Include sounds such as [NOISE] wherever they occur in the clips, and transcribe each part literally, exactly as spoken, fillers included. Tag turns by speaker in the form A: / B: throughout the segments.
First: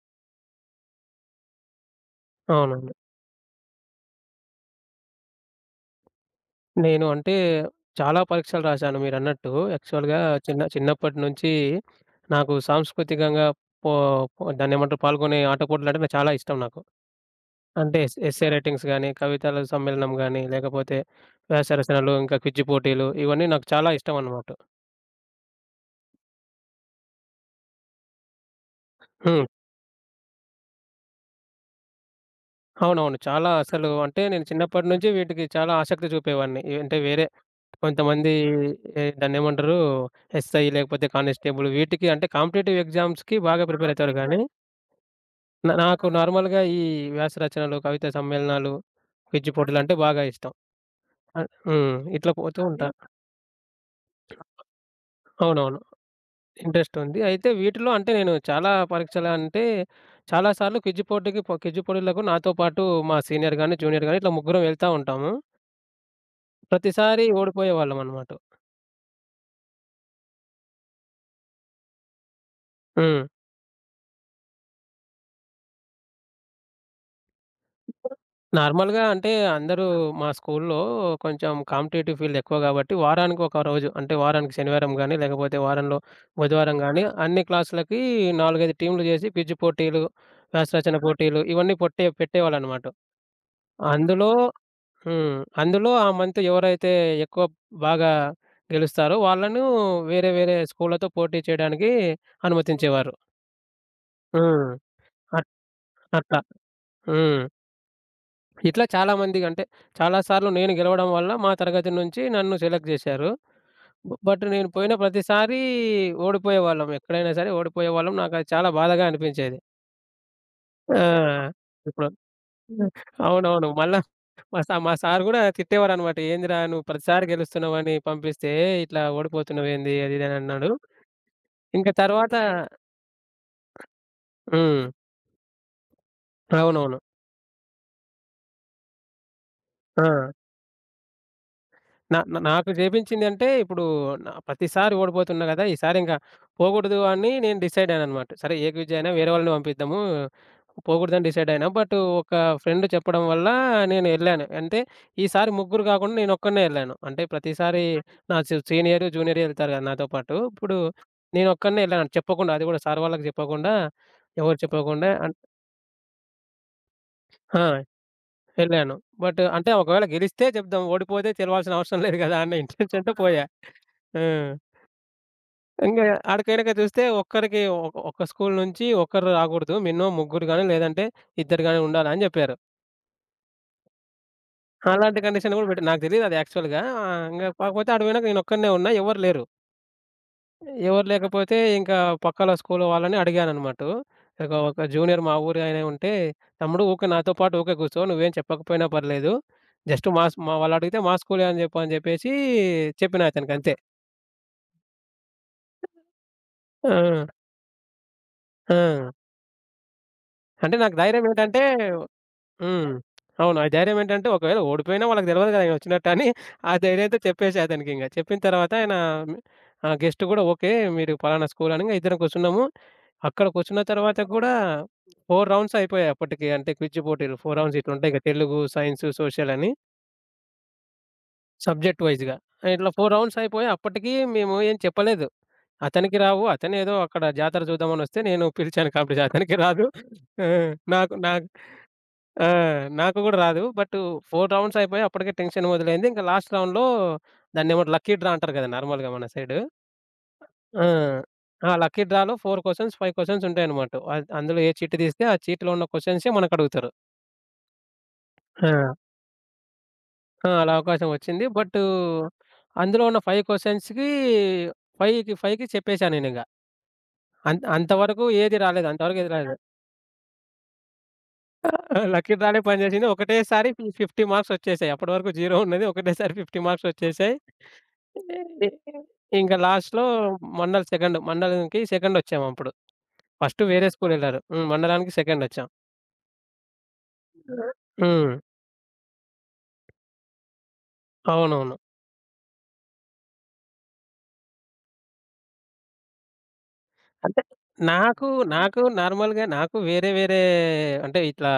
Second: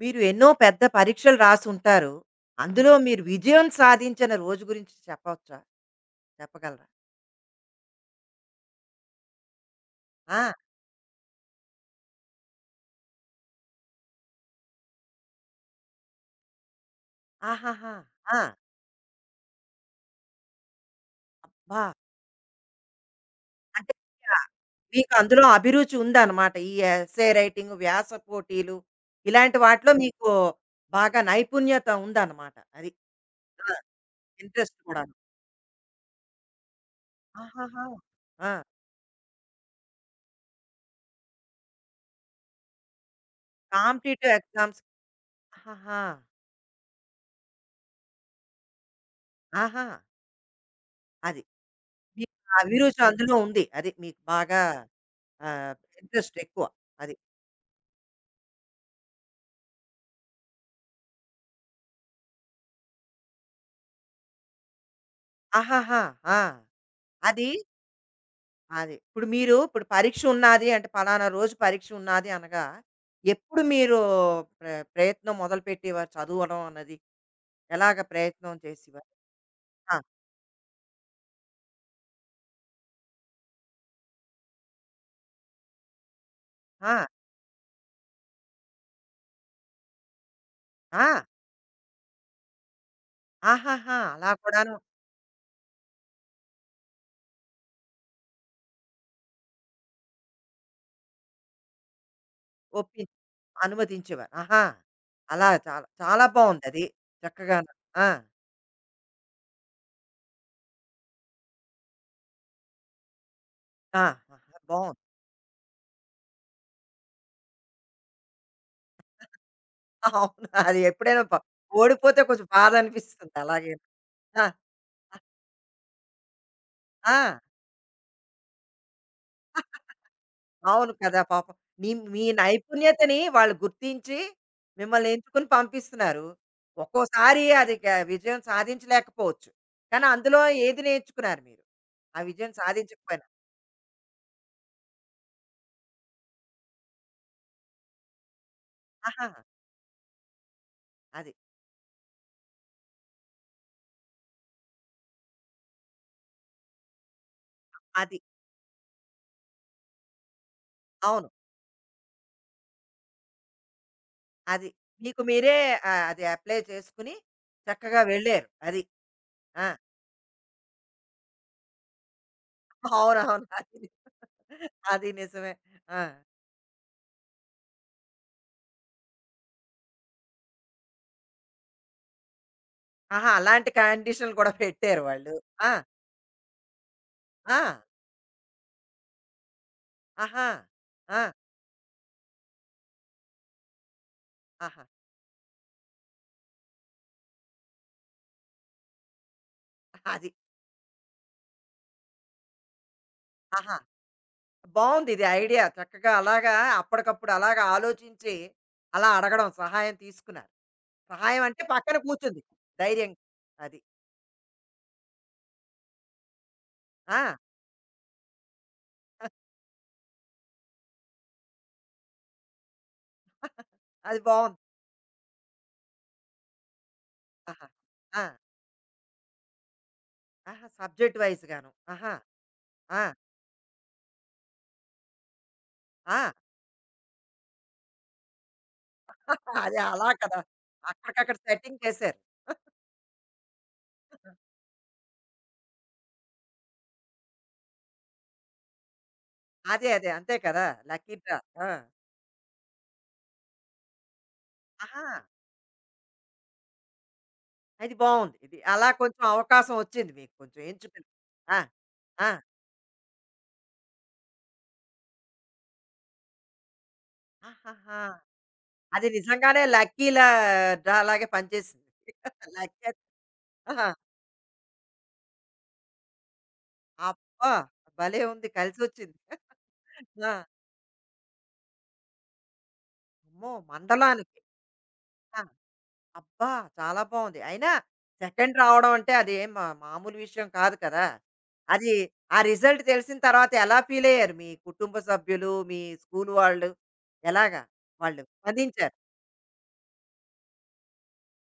A: మీరు ఎన్నో పెద్ద పరీక్షలు రాసుంటారు. అందులో
B: అవునండి.
A: మీరు విజయం సాధించిన రోజు గురించి చెప్పవచ్చా? చెప్పగలరా?
B: నేను అంటే చాలా పరీక్షలు రాశాను మీరన్నట్టు. యాక్చువల్‌గా
A: ఆ!
B: చిన్న చిన్నప్పటి నుంచి నాకు సాంస్కృతికంగా పో పో దాన్నేమంటారు పాల్గొనే ఆట పోటీలంటే నాకు చాలా ఇష్టం నాకు.
A: ఆహాహా!
B: అంటే ఎస్
A: ఆ!
B: ఎస్సే రైటింగ్స్ గాని, కవితల సమ్మేళనం గాని, లేకపోతే వ్యాస
A: అబ్బా!
B: రచనలు, ఇంకా క్విజ్ పోటీలు ఇవన్నీ నాకు
A: అంటే
B: చాలా ఇష్టం
A: ఆహ్,
B: అన్నమాట.
A: మీకు అందులో అభిరుచి ఉందన్నమాట. ఈ ఎస్సే రైటింగ్, వ్యాస పోటీలు
B: హ్మ్.
A: ఇలాంటి వాటిలో మీకు బాగా నైపుణ్యత ఉందన్నమాట. అది.
B: అవునవును. చాలా
A: ఆ!
B: అసలు అంటే నేను
A: ఇంట్రెస్ట్
B: చిన్నప్పటి నుంచి
A: కూడాను.
B: వీటికి చాలా ఆసక్తి చూపేవాడిని. అంటే వేరే
A: ఆహాహా!
B: కొంతమంది
A: ఆ!
B: ఏ దాన్నేమంటారు? ఎస్‌ఐ లేకపోతే కానిస్టేబుల్ వీటికి అంటే కాంపిటీటివ్ ఎగ్జామ్స్‌కి బాగా ప్రిపేర్ అవుతారు
A: కాంపిటీటివ్
B: గానీ,
A: ఎగ్జామ్స్.
B: న
A: ఆహాహా!
B: నాకు నార్మల్‌గా ఈ వ్యాస రచనలు, కవితా సమ్మేళనాలు, క్విజ్
A: ఆహా!
B: పోటీలంటే బాగా ఇష్టం.
A: అది.
B: ఆహ్, హ్మ్. ఇట్లా
A: మీకు ఆ
B: పోతూ ఉంటా.
A: అభిరుచి అందులో ఉంది. అది మీకు బాగా
B: అవునా?
A: ఆహ్,
B: అవునవును.
A: ఇంట్రెస్ట్ ఎక్కువ.
B: ఇంట్రెస్ట్
A: అది.
B: ఉంది. అయితే వీటిలో అంటే నేను చాలా పరీక్షలు అంటే చాలా సార్లు క్విజ్ పోటీకి పో క్విజ్ పోటీలకు నాతో పాటు మా సీనియర్ గాని, జూనియర్ గాని ఇట్లా ముగ్గురం వెళ్తా ఉంటాము.
A: ఆహాహా! ఆ!
B: ప్రతిసారి
A: అది.
B: ఓడిపోయేవాళ్ళమనమాట.
A: అది. ఇప్పుడు మీరు ఇప్పుడు పరీక్ష ఉన్నాది అంటే, పలానా రోజు పరీక్ష ఉన్నాది అనగా,
B: హ్మ్.
A: ఎప్పుడు మీరు ప్ర ప్రయత్నం మొదలుపెట్టేవారు చదవడం అన్నది? ఎలాగ ప్రయత్నం
B: నార్మల్‌గా
A: చేసేవారు?
B: అంటే అందరూ
A: ఆ!
B: మా స్కూల్లో కొంచెం కాంపిటీటివ్ ఫీల్డ్ ఎక్కువ గాబట్టి, వారానికి ఒక రోజు అంటే వారానికి శనివారం గానీ, లేకపోతే వారంలో బుధవారం
A: ఆ!
B: గానీ, అన్ని క్లాసులకి నాలుగు, ఐదు టీమ్‌లు జేసి క్విజ్ పోటీలు, వ్యాస రచన
A: ఆ!
B: పోటీలు ఇవన్నీ పొట్టే పెట్టేవాళ్ళనమాట.
A: ఆహాహా! అలా
B: అందులో
A: కూడాను.
B: హ్మ్. అందులో ఆ మంత్ ఎవరైతే ఎక్కువ బాగా గెలుస్తారో వాళ్ళను వేరే వేరే స్కూళ్ళతో పోటీ చేయడానికి
A: ఒప్పి
B: అనుమతించేవారు.
A: అనుమతించేవారు. ఆహా!
B: హ్మ్. అట్
A: అలా చాలా చాలా
B: అట్లా.
A: బావుందది.
B: హ్మ్.
A: చక్కగాను. ఆ!
B: ఇట్లా చాలామందికి అంటే చాలా సార్లు నేను గెలవడం వల్ల మా తరగతి నుంచి నన్ను సెలెక్ట్ చేశారు.
A: ఆ!
B: బ బట్
A: ఆహా!
B: నేను పోయిన
A: బావుంది.
B: ప్రతిసారీ ఓడిపోయేవాళ్ళం. ఎక్కడైనా సరే ఓడిపోయేవాళ్ళం. నాకది చాలా బాధగా అనిపించేది.
A: [LAUGHS] అవును. అది
B: ఆ!
A: ఎప్పుడైనా ప
B: ఇప్పుడు
A: ఓడిపోతే కొంచెం బాధ అనిపిస్తుంది
B: అవునవును.
A: అలాగే.
B: మళ్ళా
A: ఆ!
B: మా సా మా సార్ గూడా తిట్టేవారనమాట. "ఏందిరా నువ్వు ప్రతిసారి
A: ఆ!
B: గెలుస్తున్నావని పంపిస్తే ఇట్లా ఓడిపోతున్నావేంది?" అది ఇది అని అన్నాడు.
A: అవును కదా పాపం.
B: ఇంక
A: మీ మీ
B: తర్వాత
A: నైపుణ్యతని వాళ్ళు గుర్తించి
B: హ్మ్.
A: మిమ్మల్ని ఎంచుకుని పంపిస్తున్నారు.
B: అవునవును.
A: ఒక్కోసారి అది గ విజయం సాధించలేకపోవచ్చు.
B: ఆ!
A: కానీ అందులో ఏది నేర్చుకున్నారు మీరు?
B: నా
A: ఆ
B: నా
A: విజయం
B: నాకు
A: సాధించకపోయినా.
B: జేపించిందంటే, ఇప్పుడు నా ప్రతిసారి ఓడిపోతున్నా గదా! ఈసారింక పోగూడదు అని నేను డిసైడ్ అయ్యాననమాట. సరే ఏ క్విజ్ అయినా
A: ఆహా!
B: వేరే వాళ్ళని పంపిద్దాము. పోగూడదని
A: అది.
B: డిసైడ్ అయినా. బట్ ఒక ఫ్రెండ్ చెప్పడం వల్ల నేనెళ్ళాను. అంటే ఈసారి ముగ్గురు గాకుండా నేనొక్కడినే ఎళ్ళాను. అంటే ప్రతిసారి
A: అది.
B: నా సీ సీనియర్, జూనియర్ ఎళ్తారు గదా! నాతో పాటు. ఇప్పుడు
A: అవును.
B: నేనొక్కడినే ఎళ్ళాను చెప్పకుండా. అది గూడా సార్ వాళ్ళకి జెప్పకుండా, ఎవరు
A: అది.
B: చెప్పకుండా
A: మీకు
B: అన్
A: మీరే ఆహ్, అది అప్లై చేసుకుని
B: ఆ!
A: చక్కగా వెళ్ళారు. అది.
B: ఎళ్ళాను. బట్
A: ఆ!
B: అంటే ఒకవేళ గెలిస్తే జెప్దాం. ఓడిపోతే తెలవాల్సిన అవసరం లేదు గదా! అన్న ఇంటెన్షన్‌తో
A: అవునవును.
B: పోయా.
A: అది ని
B: ఆ!
A: అది నిజమే.
B: ఇంగ
A: ఆ!
B: ఆడికైనాక చూస్తే ఒక్కరికి ఒక ఒక స్కూల్ నుంచి ఒక్కరు రాకూడదు. మినిమమ్ ముగ్గురు గాని, లేదంటే ఇద్దరు గాని ఉండాలని జెప్పారు.
A: ఆహా! అలాంటి కండిషన్‌లు కూడా పెట్టారు
B: అలాంటి
A: వాళ్ళు.
B: కండిషన్ గూడా
A: ఆ!
B: పెట్టారు. నాకు తెలీదు అది యాక్చువల్‌గా. ఆహ్, ఇంగ
A: ఆ!
B: కాకపోతే ఆడికి పోయినాక నేనొక్కడినే ఉన్నా. ఎవరు లేరు.
A: ఆహా!
B: ఎవరు
A: ఆ!
B: లేకపోతే ఇంకా పక్కల స్కూల్ వాళ్ళని అడిగాననమాట. ఒక
A: ఆహా!
B: ఒక జూనియర్ మా ఊరు ఆయన ఉంటే, "తమ్ముడు ఊకే నాతో పాటు ఊకే కూర్చో. నువ్వేం చెప్పకపోయినా పర్లేదు. జస్ట్ మా
A: అది.
B: స్ మా వాళ్ళడిగితే మా స్కూలే అని జెప్పు" అని జెప్పేసి చెప్పినా అతనికంతే.
A: ఆహా! బావుంది ఇది ఐడియా. చక్కగా అలాగా
B: ఆ!
A: అప్పటికప్పుడు అలాగా ఆలోచించి,
B: ఆ!
A: అలా అడగడం సహాయం తీసుకున్నారు.
B: అంటే నాకు ధైర్యం
A: సహాయం
B: ఏంటంటే
A: అంటే పక్కన కూర్చుంది.
B: హ్మ్.
A: ధైర్యంగా.
B: అవును. ఆ
A: అది.
B: ధైర్యం ఏంటంటే ఒకవేళ ఓడిపోయినా వాళ్ళకి తెలవదు కదా! ఆయన వచ్చినట్టని. ఆ ధైర్యంతో
A: ఆ!
B: చెప్పేశా అతనికింక. చెప్పిన తర్వాత ఆయన ఆ గెస్ట్ గూడా ఓకే. మీరు పలానా స్కూల్ అని ఇద్దరం కూర్చున్నాము. అక్కడ కూర్చున్న తర్వాత
A: అది
B: గూడా
A: బావుంది.
B: నాలుగు రౌండ్స్ అయిపోయాయి అప్పటికి. అంటే క్విజ్ పోటీలు నాలుగు
A: ఆహా!
B: రౌండ్స్ ఇట్లుంటాయి
A: ఆ!
B: కదా! తెలుగు, సైన్స్, సోషల్ అని
A: ఆహా! సబ్జెక్ట్ వైస్‌గాను.
B: సబ్జెక్ట్
A: ఆహా!
B: వైస్‌గా. ఇట్లా
A: ఆ!
B: నాలుగు రౌండ్స్ అయిపోయి అప్పటికి మేము ఏం చెప్పలేదు. అతనికి
A: ఆ!
B: రావు. అతనేదో అక్కడ జాతర చూద్దామని వస్తే నేను పిలిచాను కాబట్టి అతనికి
A: అదే
B: రాదు.
A: అలా కదా!
B: ఆ! నాకు నా
A: అక్కడికక్కడ సెట్టింగ్ చేశారు.
B: ఆ! నాకు గూడా రాదు. బట్ నాలుగు రౌండ్స్ అయిపోయాయి. అప్పటికే టెన్షన్ మొదలైంది. ఇంకా లాస్ట్ రౌండ్‌లో దాన్నేమో లక్కీ డ్రా అంటారు గదా! నార్మల్‌గా మన సైడు.
A: అదే. అదే. అంతే కదా!
B: ఆ!
A: Lucky draw. ఆ!
B: ఆ! లక్కీ డ్రాలో నాలుగు క్వెషన్స్, ఐదు క్వెషన్స్ ఉంటాయన్నమాట. అద్ అందులో ఏ చీట్
A: ఆహా!
B: తీస్తే ఆ చీట్‌లో ఉన్న క్వెషన్సే మనకడుగుతారు.
A: అది బావుంది. ఇది అలా
B: ఆ!
A: కొంచెం అవకాశం వచ్చింది మీకు
B: ఆ!
A: కొంచెం
B: అలా
A: ఎంచుకుని.
B: అవకాశం వచ్చింది.
A: ఆ!
B: బట్
A: ఆ!
B: అందులో ఉన్న ఐదు క్వెషన్స్‌కి 5కి 5కి చెప్పేశా నేనింగ. అంత్
A: ఆహాహా!
B: అంతవరకు ఏది రాలేదు.
A: అది
B: అంతవరకు ఏది రాలేదు.
A: నిజంగానే లక్కీలా డ్రా లాగే పనిచేసింది.
B: ఆ! లక్కీ డ్రానే
A: లక్కీ.
B: పనిచేసింది. ఒకటేసారి ఫి
A: ఆహా!
B: యాభై మార్క్సొచ్చేసాయి. అప్పటి వరకు జీరో ఉన్నది. ఒకటేసారి యాభై మార్క్సొచ్చేసాయి.
A: అబ్బా! భలే ఉంది. కలిసొచ్చింది.
B: ఇంక లాస్ట్‌లో
A: ఆ!
B: మండల్ సెకండ్. మండలంకి సెకండొచ్చామప్పుడు.
A: అమ్మో!
B: ఫస్ట్ వేరే
A: మండలానికి.
B: స్కూలెళ్లారు. హ్మ్. మండలానికి
A: ఆ!
B: సెకండొచ్చాం.
A: అబ్బా! చాలా బావుంది. అయినా
B: హ్మ్.
A: సెకండ్ రావడం అంటే అది ఏం మా మామూలు విషయం కాదు కదా!
B: అవునవును.
A: అది ఆ రిజల్ట్ తెలిసిన తర్వాత ఎలా ఫీలయ్యారు మీ కుటుంబ సభ్యులు, మీ స్కూలు వాళ్ళు?
B: అంటే
A: ఎలాగా వాళ్ళు
B: నాకు, నాకు
A: స్పందించారు?
B: నార్మల్‌గా నాకు వేరే వేరే అంటే ఇట్లా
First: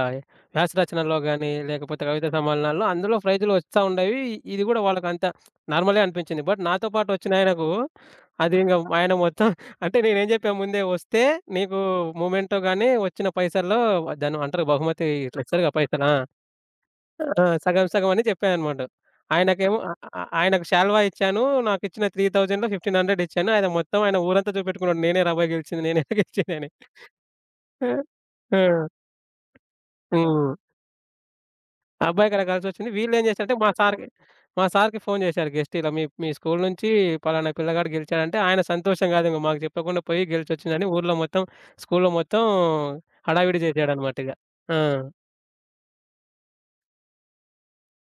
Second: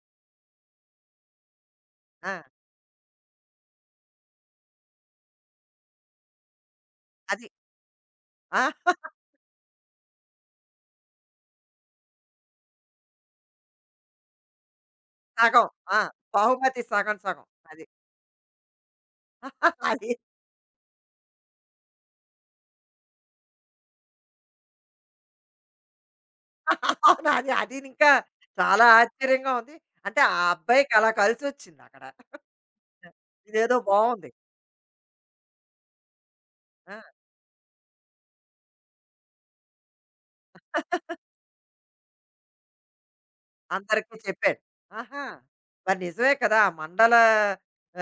B: వ్యాస రచనల్లో గాని, లేకపోతే కవితా
A: ఆ!
B: సమ్మేళనాల్లో అందులో ప్రైజ్‌లు వస్తా ఉండేవి. ఇది గూడా వాళ్ళకంత నార్మలే అనిపించింది. బట్ నాతో పాటు
A: అది.
B: వచ్చినాయనకు అది
A: ఆ!
B: ఇంగ ఆయన
A: [LAUGHS]
B: మొత్తం అంటే నేనేం చెప్పా ముందే వస్తే నీకు మొమెంటో గాని వచ్చిన పైసల్లో దాన్ని అంటారు బహుమతి ఇట్లా
A: సగం.
B: ఇస్తారుగా
A: ఆ!
B: పైసలు. ఆ!
A: బహుమతి సగం
B: ఆ!
A: సగం. అది.
B: సగం సగం అని చెప్పాననమాట. ఆయనకేమో
A: [LAUGHS]
B: ఆహ్,
A: అది.
B: ఆహ్, ఆయనకు శాల్వా ఇచ్చాను. నాకిచ్చిన మూడు వేలలో పదిహేను వందలు ఇచ్చాను. ఆయన మొత్తం ఆయన ఊరంతా చూపెట్టుకున్నాడు. నేనేరా అబ్బాయి గెలిచింది. నేనేరా గెలిచిందని.
A: అవును. అది అది
B: ఆ!
A: ఇంకా చాలా
B: ఆ!
A: ఆశ్చర్యంగా ఉంది. అంటే ఆ
B: హ్మ్.
A: అబ్బాయికి అలా కలిసొచ్చింది అక్కడ.
B: ఆ అబ్బాయికలా కలిసొచ్చింది. వీళ్ళేం చేశారంటే మా
A: ఇదేదో
B: సార్‌కి
A: బావుంది.
B: మా సార్‌కి ఫోను చేశారు గెస్ట్ ఇలా మీ మీ స్కూలు నుంచి
A: ఆ!
B: పలానా పిల్లగాడు గెలిచాడంటే ఆయన సంతోషం కాదు ఇంక మాకు చెప్పకుండా పోయి గెలిచొచ్చిందని ఊర్లో మొత్తం స్కూలులో మొత్తం హడావిడి
A: అందరికీ
B: చేసాడనమాట ఇగ.
A: చెప్పాడు.
B: ఆ!
A: ఆహా! మరి నిజమే కదా! ఆ మండల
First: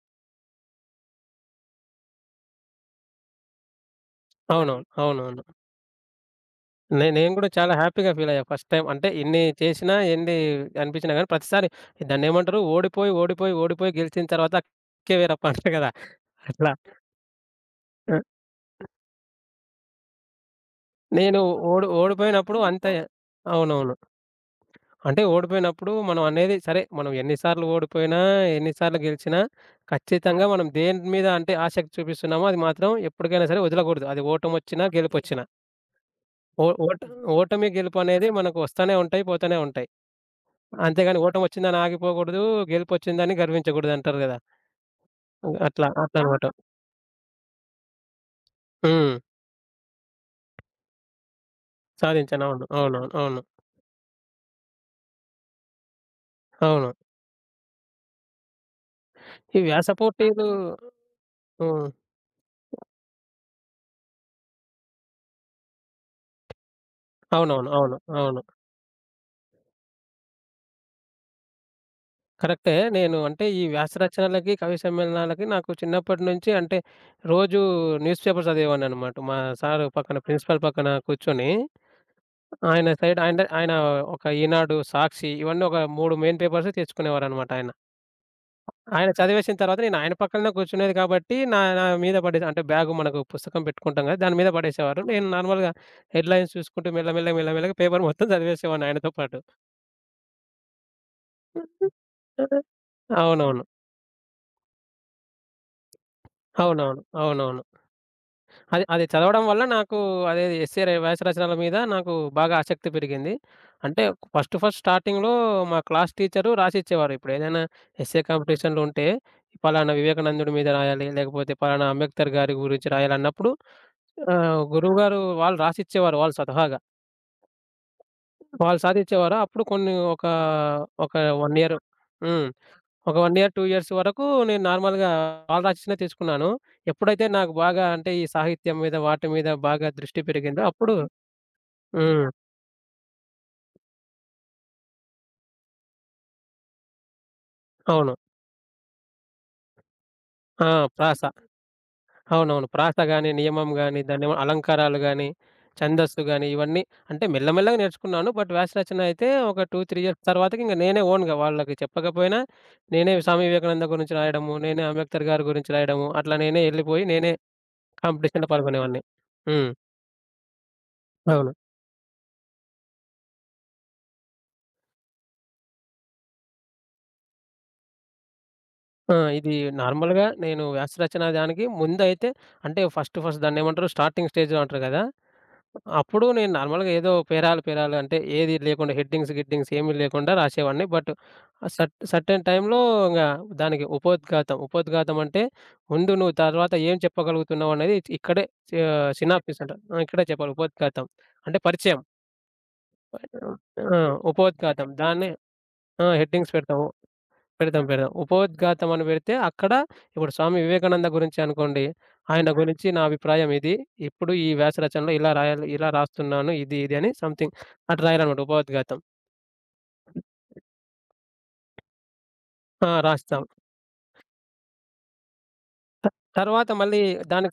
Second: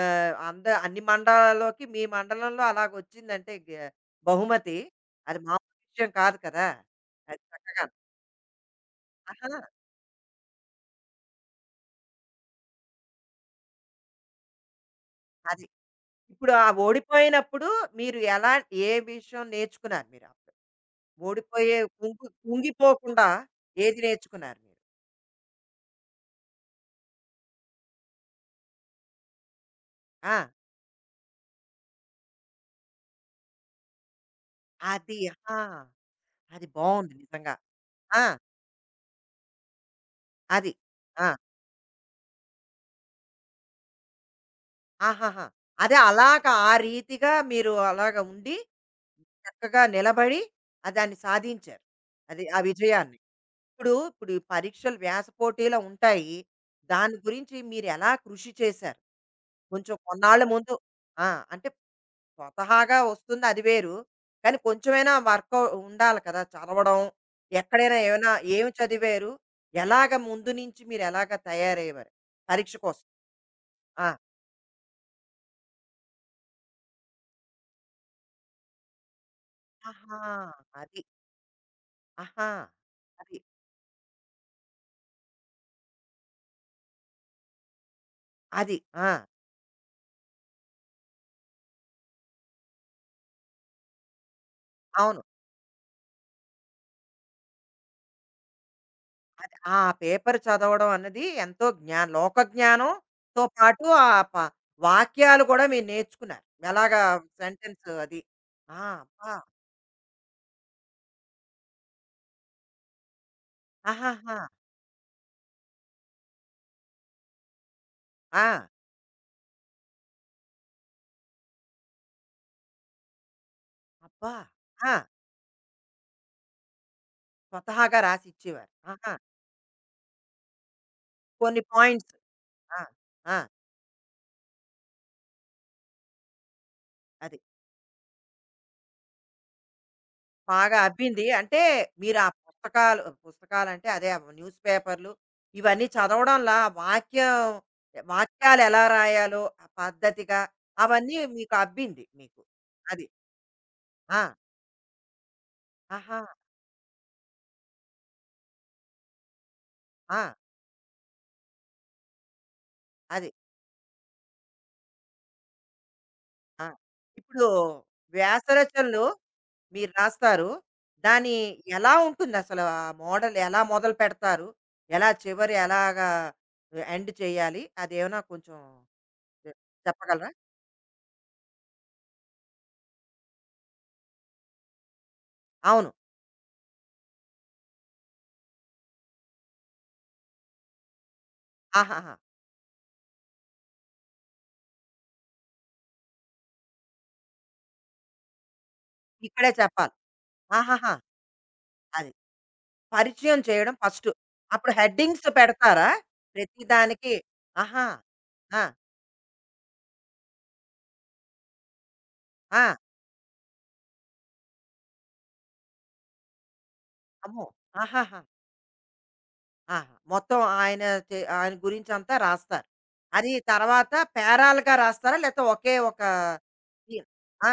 A: ఆహ్, అంద అన్ని మండలాల్లోకి మీ మండలంలో అలాగొచ్చిందంటే గ బహుమతి.
B: అవునవును.
A: అది
B: అవునవును.
A: మామూలు విషయం కాదు కదా!
B: నే నేను
A: అది
B: గూడా చాలా
A: చక్కగా
B: హ్యాపీగా ఫీలయ్యా ఫస్ట్ టైమ్. అంటే ఇన్ని
A: ఆహా!
B: చేసినా, ఎన్ని అనిపించినా గానీ ప్రతిసారి దాన్నేమంటారు ఓడిపోయి, ఓడిపోయి, ఓడిపోయి గెలిచిన తర్వాత "అక్కే వీరప్ప"
A: అది.
B: అంటారు గదా!
A: ఇప్పుడు ఆ
B: అట్లా.
A: ఓడిపోయినప్పుడు
B: ఆ!
A: మీరు ఎలా ఏ విషయం నేర్చుకున్నారు మీరు అప్పుడు?
B: నేను
A: ఓడిపోయే
B: ఓడి
A: కుంగు
B: ఓడిపోయినప్పుడు అంతే
A: కుంగిపోకుండా
B: అవునవును.
A: ఏది నేర్చుకున్నారు మీరు?
B: అంటే ఓడిపోయినప్పుడు మనం అనేది సరే మనం ఎన్ని సార్లు ఓడిపోయినా, ఎన్ని సార్లు గెలిచినా
A: ఆ!
B: ఖచ్చితంగా మనం దేని మీద అంటే ఆసక్తి చూపిస్తున్నామో అది మాత్రం ఎప్పటికైనా సరే వదలకూడదు. అది ఓటమొచ్చినా,
A: అది.
B: గెలుపొచ్చినా.
A: ఆ!
B: ఓ
A: అది
B: ఓట
A: బావుంది నిజంగా.
B: ఓటమి,
A: ఆ!
B: గెలుపనేది మనకు వస్తానే ఉంటాయి, పోతానే ఉంటాయి.
A: అది.
B: అంతేగాని
A: ఆ!
B: ఓటమొచ్చిందని ఆగిపోకూడదు. గెలుపొచ్చిందని గర్వించకూడదంటారు గదా!
A: ఆహాహా!
B: అట్లా
A: అదే
B: అవును. అట్లనమాట.
A: అలాగా ఆ రీతిగా మీరు అలాగ ఉండి,
B: హ్మ్.
A: చక్కగా నిలబడి ఆహ్, దాన్ని సాధించారు. అది
B: సాధించాను.
A: ఆ
B: అవును. అవునవును.
A: విజయాన్ని.
B: అవును.
A: ఇప్పుడు, ఇప్పుడు ఈ పరీక్షలు వ్యాస పోటీలు ఉంటాయి.
B: అవును.
A: దాని గురించి మీరెలా కృషి చేశారు?
B: ఈ వ్యాస
A: కొంచెం కొన్నాళ్ళ
B: పోటీలు
A: ముందు
B: అవును.
A: ఆ! అంటే
B: హ్మ్.
A: స్వతహాగా వస్తుంది అది వేరు. కానీ కొంచెమైనా వర్క్ ఉండాలి కదా! చదవడం,
B: అవునవును.
A: ఎక్కడైనా
B: అవును.
A: ఏమైనా
B: అవును.
A: ఏమి చదివారు? ఎలాగ ముందు నుంచి మీరు ఎలాగ తయారయ్యేవారు
B: కరెక్టే.
A: పరీక్ష కోసం?
B: నేను అంటే ఈ వ్యాస
A: ఆ!
B: రచనలకి, కవి సమ్మేళనాలకి నాకు చిన్నప్పటి నుంచి అంటే రోజు న్యూస్ పేపర్ చదివేవాడిననమాట. మా సారు
A: ఆహా!
B: పక్కన ప్రిన్సిపల్ పక్కన
A: అది.
B: కూర్చొని
A: ఆహా!
B: ఆయన సైడ్
A: అది.
B: ఆయన ఆయన ఒక ఈనాడు, సాక్షి ఇవన్నీ ఒక మూడు మెయిన్ పేపర్స్ తెచ్చుకునేవారనమాట ఆయన.
A: అది. ఆ!
B: ఆయన చదివేసిన తర్వాత నేను ఆయన పక్కనే కూర్చునేది కాబట్టి, నా నా మీద పడేది అంటే బ్యాగ్ మనకు పుస్తకం పెట్టుకుంటాం కదా! దాని మీద పడేసేవారు.
A: అవును.
B: నేను నార్మల్‌గా హెడ్‌లైన్స్ చూసుకుంటూ మెల్ల మెల్లగా, మెల్ల మెల్లగా పేపర్ మొత్తం చదివేసేవాడిని ఆయనతో పాటు.
A: ఆ పేపర్ చదవడం అన్నది ఎంతో
B: [LAUGHS]
A: జ్ఞా లోక జ్ఞానంతో
B: అవునవును.
A: పాటు ఆ ప వాక్యాలు కూడా మీరు నేర్చుకున్నారు. ఎలాగా
B: అవునవును. అవునవును.
A: సెంటెన్స్ అది. ఆ!
B: అది, అది
A: అబ్బా!
B: చదవడం వల్ల నాకు అదే ఎస్సే రే వ్యాస రచనల మీద నాకు బాగా ఆసక్తి పెరిగింది. అంటే
A: ఆహాహా!
B: ఫస్ట్, ఫస్ట్ స్టార్టింగ్‌లో మా క్లాస్ టీచరు రాసిచ్చేవారు. ఇప్పుడు ఏదైనా ఎస్సే
A: ఆ!
B: కాంపిటీషన్‌లు ఉంటే, పలానా వివేకానందుడి మీద రాయాలి, లేకపోతే పలానా అంబేద్కర్ గారి గురించి రాయాలన్నప్పుడు
A: అబ్బా!
B: ఆహ్,
A: ఆ!
B: గురువుగారు వాళ్ళు రాసిచ్చేవారు వాళ్ళు స్వతహాగా.
A: స్వతహాగా రాసిచ్చేవారు.
B: వాళ్ళు
A: ఆహా!
B: సాధించేవారా? అప్పుడు కొన్ని ఒక, ఒక 1
A: కొన్ని
B: ఇయర్
A: పాయింట్స్.
B: హ్మ్.
A: ఆ!
B: ఒక
A: ఆ!
B: 1 ఇయర్, రెండు ఇయర్స్ వరకు నేను నార్మల్‌గా వాళ్ళు రాసినవి తెచ్చుకున్నాను. ఎప్పుడైతే
A: అది.
B: నాకు బాగా అంటే ఈ సాహిత్యం మీద వాటి మీద బాగా దృష్టి పెరిగిందో
A: బాగా
B: అప్పుడు
A: అబ్బింది. అంటే మీరు ఆ
B: హ్మ్.
A: పుస్తకాలు, పుస్తకాలంటే అదే న్యూస్ పేపర్‌లు ఇవన్నీ చదవడంలా వాక్యం
B: అవును.
A: వాక్యాలెలా రాయాలో ఆ పద్ధతిగా
B: ఆ!
A: అవన్నీ
B: ప్రాస.
A: మీకు అబ్బింది మీకు.
B: అవునవును. ప్రాస
A: అది.
B: గాని, నియమం గాని,
A: ఆ!
B: దాన్నేమో అలంకారాలు గాని,
A: ఆహా!
B: ఛందస్సు గాని ఇవన్నీ అంటే మెల్లమెల్లగా నేర్చుకున్నాను. బట్ వ్యాస రచన అయితే ఒక రెండు, మూడు ఇయర్స్
A: ఆ!
B: తర్వాతకి ఇంక నేనే ఓన్‌గా వాళ్ళకి చెప్పకపోయినా, నేనే
A: అది.
B: స్వామి వివేకానంద గురించి రాయడము, నేనే అంబేద్కర్ గారి గురించి రాయడము, అట్లా నేనే
A: ఆ!
B: ఎళ్ళిపోయి నేనే
A: ఇప్పుడు వ్యాస
B: కాంపిటీషన్‌లో పాల్గొనేవాడిని.
A: రచనలు
B: హ్మ్.
A: మీరు రాస్తారు. దాని
B: అవును.
A: ఎలా ఉంటుందసలు? ఆ మోడల్ ఎలా మొదలు పెడతారు? ఎలా చివరి ఎలాగా ఎండ్ చేయాలి? అదేమైనా కొంచెం
B: ఆ!
A: చె
B: ఇది నార్మల్‌గా
A: చెప్పగలరా?
B: నేను వ్యాస రచన దానికి ముందైతే అంటే ఫస్ట్ ఫస్ట్ దాన్నేమంటారు స్టార్టింగ్ స్టేజ్‌లో అంటారు కదా!
A: అవును.
B: అప్పుడు నేను నార్మల్‌గా ఏదో పేరాలు పేరాలు అంటే ఏది లేకుండా హెడ్డింగ్స్ గిడ్డింగ్స్ ఏమీ లేకుండా రాసేవాడిని. బట్ ఆ సట్
A: ఆహాహా!
B: సర్టెన్ టైమ్‌లో ఇంగ దానికి ఉపోద్ఘాతం. ఉపోద్ఘాతం అంటే ముందు నువ్వు తర్వాత ఏం చెప్పగలుగుతున్నావు అనేది ఇక్కడే సి ఆహ్,
A: ఇక్కడే
B: సినాప్సిస్ అంటారు.
A: చెప్పాలి.
B: ఆ! ఇక్కడే చెప్పాలి
A: ఆహాహా!
B: ఉపోద్ఘాతం. అంటే పరిచయం.
A: అది. పరిచయం చేయడం
B: ఆ!
A: ఫస్టు. అప్పుడు
B: ఉపోద్ఘాతం
A: హెడ్డింగ్స్
B: దాన్నే
A: పెడతారా?
B: ఆ! హెడ్డింగ్స్
A: ప్రతి
B: పెడతాము.
A: దానికి.
B: పెడతాం.
A: ఆహా!
B: పెడదాం.
A: ఆ!
B: ఉపోద్ఘాతం అని పెడితే అక్కడ ఇప్పుడు స్వామి వివేకానంద గురించి అనుకోండి. ఆయన ఆ!
A: ఆ!
B: గురించి నా అభిప్రాయం ఇది. ఇప్పుడు ఈ వ్యాస రచనలో ఇలా రాయాలి, ఇలా రాస్తున్నాను. ఇది ఇది అని
A: అమ్మో!
B: సంథింగ్ అటు
A: ఆహాహా!
B: రాయాలన్నమాట ఉపోద్ఘాతం.
A: ఆహా! మొత్తం ఆయన చే ఆయన గురించంతా రాస్తారు.
B: ఆ!
A: అది
B: రాస్తాం.
A: తర్వాత పేరాలుగా రాస్తారా? లేకపోతే ఒకే ఒక
B: ఓకే. త తర్వాత
A: ఈ
B: మళ్ళీ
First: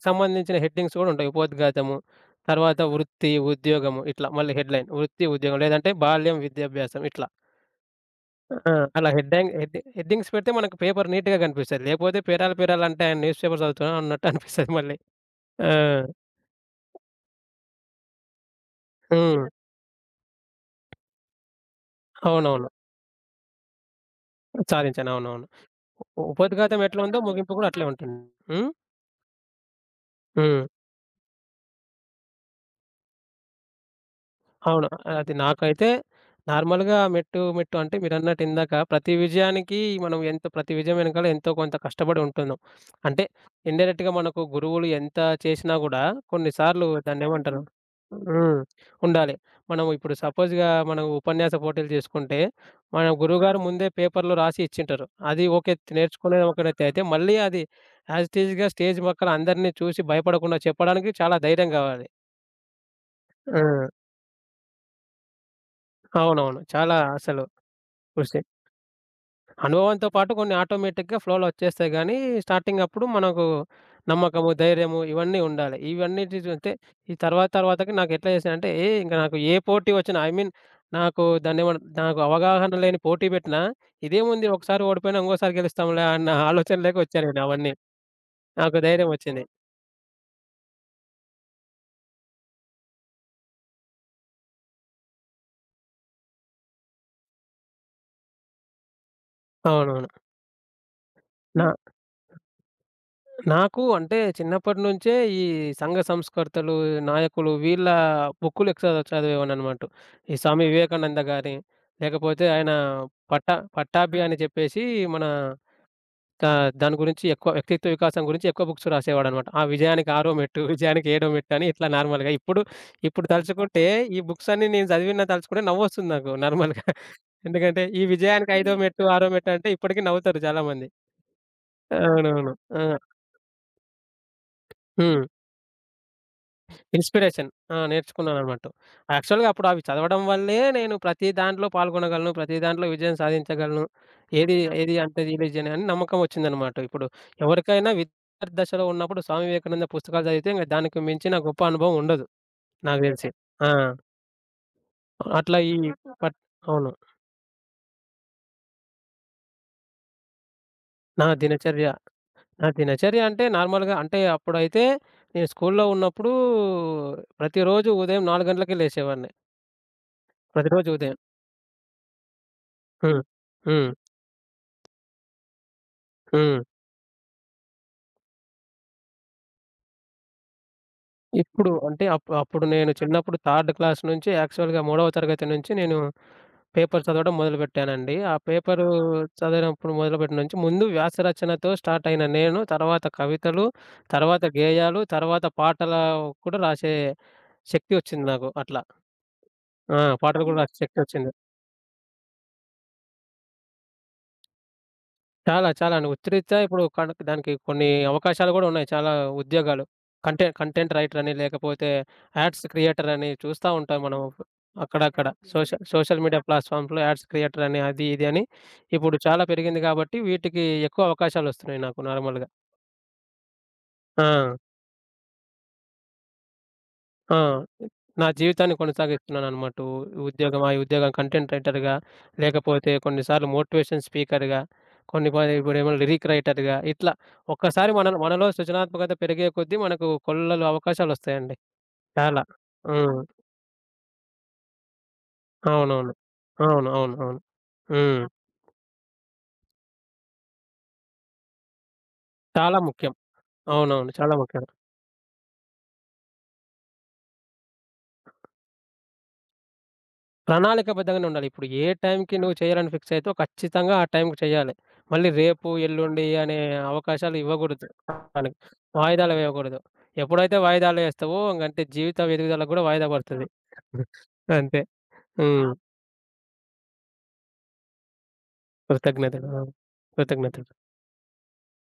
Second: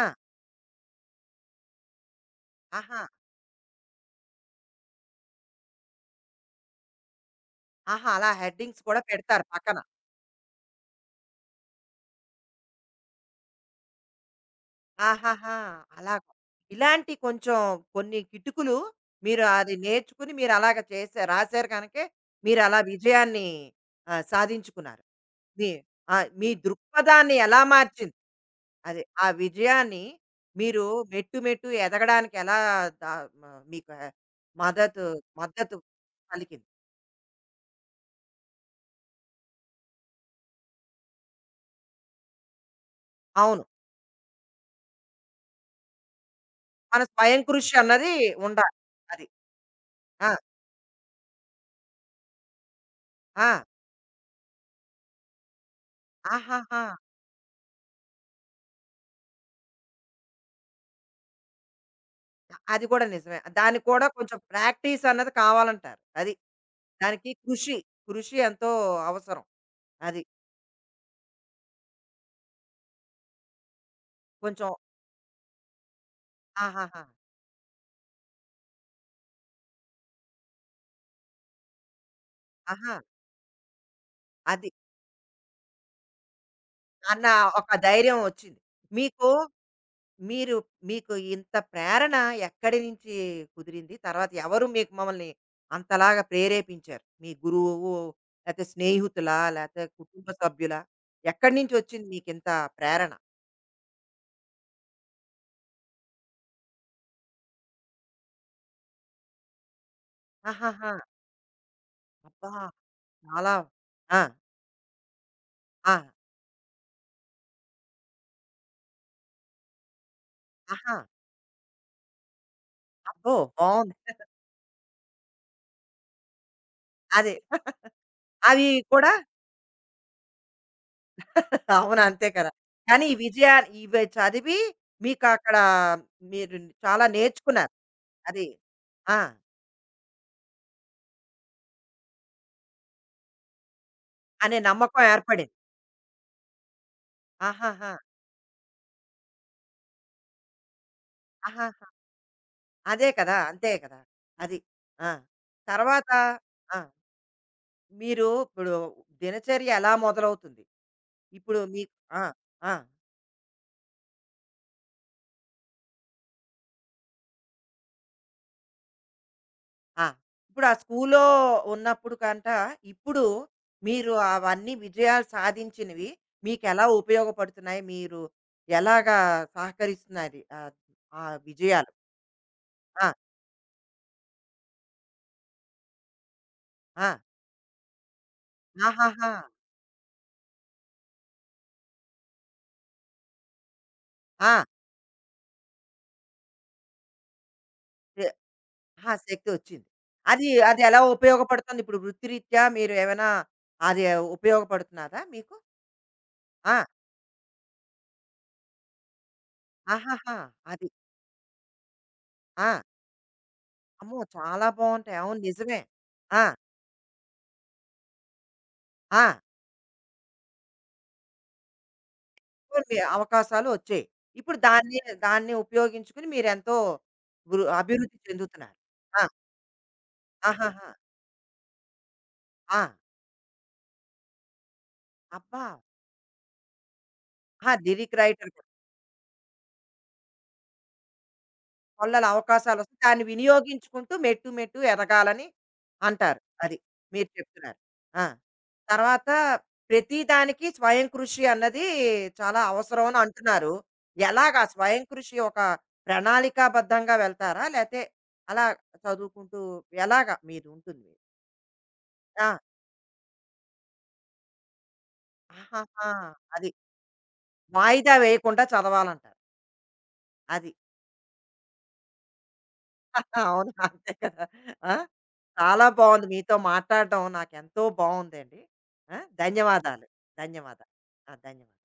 A: ఆ!
B: సంబంధించిన హెడ్డింగ్స్ కూడా ఉంటాయి. ఉపోద్ఘాతము. తర్వాత
A: ఆహా!
B: వృత్తి, ఉద్యోగము ఇట్లా మళ్ళీ హెడ్‌లైన్ వృత్తి, ఉద్యోగం లేదంటే బాల్యం, విద్యాభ్యాసం ఇట్లా.
A: ఆహా! అలా
B: ఆ!
A: హెడ్డింగ్స్ కూడా
B: అలా
A: పెడతారు
B: హెడ్‌లైన్ హెడ్
A: పక్కన.
B: హెడ్డింగ్స్ పెడితే మనకు పేపర్ నీట్‌గా కనిపిస్తది. లేకపోతే పేరాలు పేరాలు అంటే ఆయన న్యూస్ పేపర్ చదువుతున్నాను అన్నట్టు అనిపిస్తది మళ్ళీ.
A: ఆహాహా!
B: ఆ!
A: అలాగ. ఇలాంటి కొంచెం కొన్ని కిటుకులు
B: హ్మ్.
A: మీరు అది నేర్చుకుని మీరు అలాగ చేసా రాసారు గనకే మీరు
B: అవునవును.
A: అలా విజయాన్ని ఆహ్, సాధించుకున్నారు.
B: సాధించాను. అవునవును.
A: మీ ఆ!
B: ఉ
A: మీ
B: ఉపద్ఘాతం ఎట్లా ఉందో
A: దృక్పథాన్ని
B: ముగింపు
A: ఎలా
B: కూడా అట్లే
A: మార్చింది?
B: ఉంటుంది. హ్మ్.
A: అదే ఆ విజయాన్ని
B: హ్మ్.
A: మీరు మెట్టు మెట్టు ఎదగడానికి ఎలా ద మ మీకు
B: అవును.
A: మదతు
B: అది
A: మద్దతు
B: నాకైతే
A: పలికింది?
B: నార్మల్‌గా మెట్టు, మెట్టు అంటే మీరన్నట్టు ఇందాక ప్రతి విజయానికి మనం ఎంతో ప్రతి విజయం వెనకాల ఎంతో కొంత కష్టపడి ఉంటున్నాం. అంటే
A: అవును.
B: ఇండైరెక్ట్‌గా మనకు గురువులు ఎంత చేసినా గూడా కొన్నిసార్లు
A: మన స్వయం
B: దాన్నేమంటారు
A: కృషి అన్నది
B: హ్మ్.
A: ఉండాలి. అది.
B: ఉండాలి. మనం ఇప్పుడు
A: ఆ!
B: సపోజ్‌గా మనం ఉపన్యాస పోటీలు చేసుకుంటే, మన గురువుగారు
A: ఆ!
B: ముందే పేపర్‌లో రాసి ఇచ్చింటారు. అది ఓకే. నేర్చుకునేది ఒక
A: ఆహాహా!
B: ఎత్తు అయితే మళ్ళీ అది యాజ్ ఇట్ ఈస్‌గా స్టేజ్ పక్కల అందరిని చూసి భయపడకుండా చెప్పడానికి చాలా ధైర్యం గావాలి.
A: అది కూడా నిజమే. దానికి
B: ఆ!
A: కూడా కొంచెం ప్రాక్టీస్ అన్నది కావాలంటారు. అది.
B: అవునవును. చాలా
A: దానికి
B: అసలు
A: కృషి, కృషి
B: చూసి.
A: ఎంతో అవసరం.
B: అనుభవంతో
A: అది.
B: పాటు కొన్ని ఆటోమేటిక్‌గా ఫ్లోలో వచ్చేస్తాయి గానీ, స్టార్టింగ్ అప్పుడు మనకు నమ్మకము,
A: కొంచెం
B: ధైర్యము ఇవన్నీ ఉండాలి. ఇవన్నిటి చూస్తే
A: ఆహాహా!
B: ఈ తర్వాత తర్వాతకి నాకెట్లా చేశానంటే, ఏ ఇంక నాకు ఏ పోటీ వచ్చినా ఐ మీన్ నాకు దాన్నేమన్ నాకు అవగాహన
A: ఆహా!
B: లేని పోటీ పెట్టినా, ఇదేముంది
A: అది.
B: ఒకసారి ఓడిపోయినా ఇంకోసారి గెలుస్తాంలే అన్న
A: అన్న
B: ఆలోచనలోకొచ్చాను నేను
A: ఒక
B: అవన్నీ.
A: ధైర్యం వచ్చింది.
B: నాకు ధైర్యం
A: మీకు
B: వచ్చింది.
A: మీరు మీకు ఇంత ప్రేరణ ఎక్కడి నుంచి కుదిరింది? తర్వాత ఎవరు మీకు మమ్మల్ని అంతలాగా ప్రేరేపించారు? మీ గురువు, లేతే స్నేహితులా? లేతే
B: అవునవును.
A: కుటుంబ సభ్యులా? ఎక్కడి
B: నా
A: నుంచి వచ్చింది మీకింత ప్రేరణ?
B: నాకు అంటే చిన్నప్పటి నుంచే ఈ సంఘ సంస్కర్తలు, నాయకులు వీళ్ళ బుక్కులు ఎక్కువ చదివేవాడిననమాట. ఈ స్వామి
A: ఆహాహా!
B: వివేకానంద గారి, లేకపోతే
A: అబ్బా!
B: ఆయన పట్ట
A: చాలా
B: పట్టాభి
A: ఆ!
B: అని చెప్పేసి మన
A: ఆ!
B: త దాని గురించి ఎక్కువ వ్యక్తిత్వ వికాసం గురించి ఎక్కువ బుక్స్ రాసేవాడనమాట. ఆ విజయానికి ఆరో మెట్టు,
A: ఆహా!
B: విజయానికి ఏడో మెట్టు అని ఇట్లా నార్మల్‌గా. ఇప్పుడు ఇప్పుడు
A: అబ్బో!
B: తలుచుకుంటే
A: బావుంది.
B: ఈ బుక్స్ అన్నీ నేను చదివిన తలుచుకుంటే నవ్వొస్తుంది నాకు నార్మల్‌గా. [LAUGHS]
A: అదే.
B: ఎందుకంటే ఈ విజయానికి
A: అవి
B: ఐదో మెట్టు,
A: కూడా
B: ఆరో మెట్టు అంటే ఇప్పటికి నవ్వుతారు చాలామంది.
A: [LAUGHS] అవును. అంతే కదా!
B: అవునవును. ఆ!
A: కానీ ఈ విజయా ఇవి చదివి
B: హ్మ్.
A: మీకక్కడ మీరు చాలా
B: ఇన్‌స్పిరేషన్.
A: నేర్చుకున్నారు.
B: ఆ!
A: అది.
B: నేర్చుకున్నానన్నమాట.
A: ఆ!
B: యాక్చువల్‌గా అప్పుడు అవి చదవడం వల్లే నేను ప్రతి దాంట్లో పాల్గొనగలను. ప్రతి దాంట్లో విజయం సాధించగలను. ఏది
A: అనే
B: ఏది
A: నమ్మకం
B: అంటే
A: ఏర్పడింది.
B: రిలీజియన్ అని నమ్మకం వచ్చిందన్నమాట. ఇప్పుడు ఎవరికైనా
A: ఆహాహా!
B: విద్యార్థి దశలో ఉన్నప్పుడు స్వామి వివేకానంద పుస్తకాలు చదివితే ఇంక దానికి మించిన గొప్ప
A: ఆహాహా!
B: అనుభవం ఉండదు నాకు
A: అదే
B: తెలిసి.
A: కదా! అంతే
B: ఆ!
A: కదా! అది. ఆ!
B: అట్లా ఈ
A: తర్వాత
B: పట్
A: ఆ!
B: అవును.
A: మీరు ఇప్పుడు దినచర్య ఎలా మొదలవుతుంది?
B: నా
A: ఇప్పుడు
B: దినచర్య,
A: మీకు ఆ!
B: నా
A: ఆ!
B: దినచర్య అంటే నార్మల్‌గా అంటే అప్పుడైతే నేను స్కూలులో ఉన్నప్పుడు ప్రతిరోజు ఉదయం నాలుగు గంటలకే లేసేవాడిని.
A: ఆ! ఇప్పుడు ఆ
B: ప్రతిరోజు ఉదయం.
A: స్కూల్లో ఉన్నప్పుడు కంట, ఇప్పుడు
B: హ్మ్. హ్మ్.
A: మీరు అవన్నీ విజయాలు సాధించినవి
B: హ్మ్.
A: మీకెలా ఉపయోగపడుతున్నాయి? మీరు ఎలాగా సహకరిస్తున్నారు ఆహ్, ఆ
B: ఇప్పుడు
A: విజయాలు?
B: అంటే అప్ అప్పుడు నేను
A: ఆ!
B: చిన్నప్పుడు థర్డ్ క్లాస్ నుంచి యాక్చువల్‌గా మూడవ తరగతి నుంచి నేను పేపర్
A: ఆ!
B: చదవడం మొదలుపెట్టానండి. ఆ పేపరు
A: ఆహాహా!
B: చదివినప్పుడు మొదలుపెట్టిన నుంచి ముందు వ్యాస రచనతో స్టార్ట్ అయిన నేను తర్వాత కవితలు, తర్వాత
A: ఆ!
B: గేయాలు, తర్వాత పాటలు కూడా రాసే శక్తి
A: ఎ
B: వచ్చింది నాకు అట్లా.
A: ఆహా! శక్తొచ్చింది.
B: ఆ! పాటలు
A: అది
B: కూడా రాసే
A: అది
B: శక్తి
A: ఎలా
B: వచ్చింది.
A: ఉపయోగపడుతుంది? ఇప్పుడు వృత్తిరీత్యా మీరు ఏమైనా అది ఉపయోగపడుతున్నాదా మీకు?
B: చాలా. చాలా అండి. వృత్తిరీత్యా ఇప్పుడు
A: ఆ!
B: కనుక దానికి కొన్ని అవకాశాలు గూడా ఉన్నాయి. చాలా ఉద్యోగాలు.
A: ఆహాహా!
B: కంటె
A: అది.
B: కంటెంట్ రైటర్ అని, లేకపోతే యాడ్స్
A: ఆ!
B: క్రియేటర్ అని చూస్తా ఉంటాం
A: అమ్మో!
B: మనం
A: చాలా బావుంటాయి.
B: అక్కడక్కడ.
A: అవును
B: హ్మ్.
A: నిజమే.
B: సోషల్ సోషల్
A: ఆ!
B: మీడియా ప్లాట్‌ఫామ్స్‌లో యాడ్స్ క్రియేటర్ అని, అది ఇది అని ఇప్పుడు
A: ఆ!
B: చాలా పెరిగింది గాబట్టి, వీటికి ఎక్కువ అవకాశాలొస్తున్నాయి నాకు నార్మల్‌గా.
A: కొన్ని అవకాశాలు వచ్చాయి.
B: ఆ!
A: ఇప్పుడు దాన్ని, దాన్ని ఉపయోగించుకుని మీరెంతో
B: ఆ!
A: వృ అభివృద్ధి
B: నా జీవితాన్ని
A: చెందుతున్నారు. ఆ!
B: కొనసాగిస్తున్నానన్నమాట. ఉ ఉద్యోగం, ఆ
A: ఆహాహా!
B: ఉద్యోగం కంటెంట్ రైటర్‌గా,
A: ఆ!
B: లేకపోతే కొన్నిసార్లు మోటివేషన్ స్పీకర్‌గా, కొన్ని ప
A: అబ్బా!
B: ఇప్పుడేమో లిరిక్ రైటర్‌గా ఇట్లా
A: ఆహా!
B: ఒక్కసారి మన
A: లిరిక్
B: మనలో
A: రైటర్ కూడా.
B: సృజనాత్మకత పెరిగే కొద్దీ మనకు కొల్లలు అవకాశాలొస్తాయండి.
A: కొల్లలు
B: చాలా.
A: అవకాశాలొస్తే
B: హ్మ్.
A: దాన్ని వినియోగించుకుంటూ మెట్టు, మెట్టు ఎదగాలని
B: అవునవును.
A: అంటారు. అది
B: అవును. అవును.
A: మీరు
B: అవును.
A: చెప్తున్నారు.
B: హ్మ్.
A: ఆ! తర్వాత ప్రతి దానికి స్వయం కృషి అన్నది చాలా
B: చాలా
A: అవసరం
B: ముఖ్యం.
A: అని అంటున్నారు.
B: అవునవును. చాలా
A: ఎలాగా
B: ముఖ్యం.
A: స్వయం కృషి ఒక ప్రణాళికాబద్ధంగా వెళ్తారా? లేతే అలా చదువుకుంటూ ఎలాగా మీదుంటుంది?
B: ప్రణాళికాబద్ధంగానే ఉండాలి. ఇప్పుడు ఏ టైంకి
A: ఆ!
B: నువ్వు చేయాలని ఫిక్స్ అయితావో ఖచ్చితంగా ఆ టైంకి చేయాలి. మళ్ళీ రేపు,
A: ఆహాహా!
B: ఎల్లుండి అనే
A: అది.
B: అవకాశాలు ఇవ్వకూడదు.
A: వాయిదా
B: మనకి
A: వేయకుండా
B: వాయిదాలు
A: చదవాలంటారు.
B: వేయకూడదు. ఎప్పుడైతే
A: అది.
B: వాయిదాలు వేస్తావో ఇంకంతే జీవిత ఎదుగుదలకు కూడా వాయిదా
A: [LAUGHS]
B: పడతది.
A: అవును.
B: [LAUGHS]
A: అంతే కదా!
B: అంతే.
A: ఆ!
B: హ్మ్.
A: చాలా బావుంది. మీతో మాట్లాడడం నాకెంతో బావుందండి. ఆ!
B: కృతజ్ఞతలు. ఆ!
A: ధన్యవాదాలు.
B: కృతజ్ఞతలు.
A: ధన్యవాదాలు. ఆ! ధన్యవాదాలు.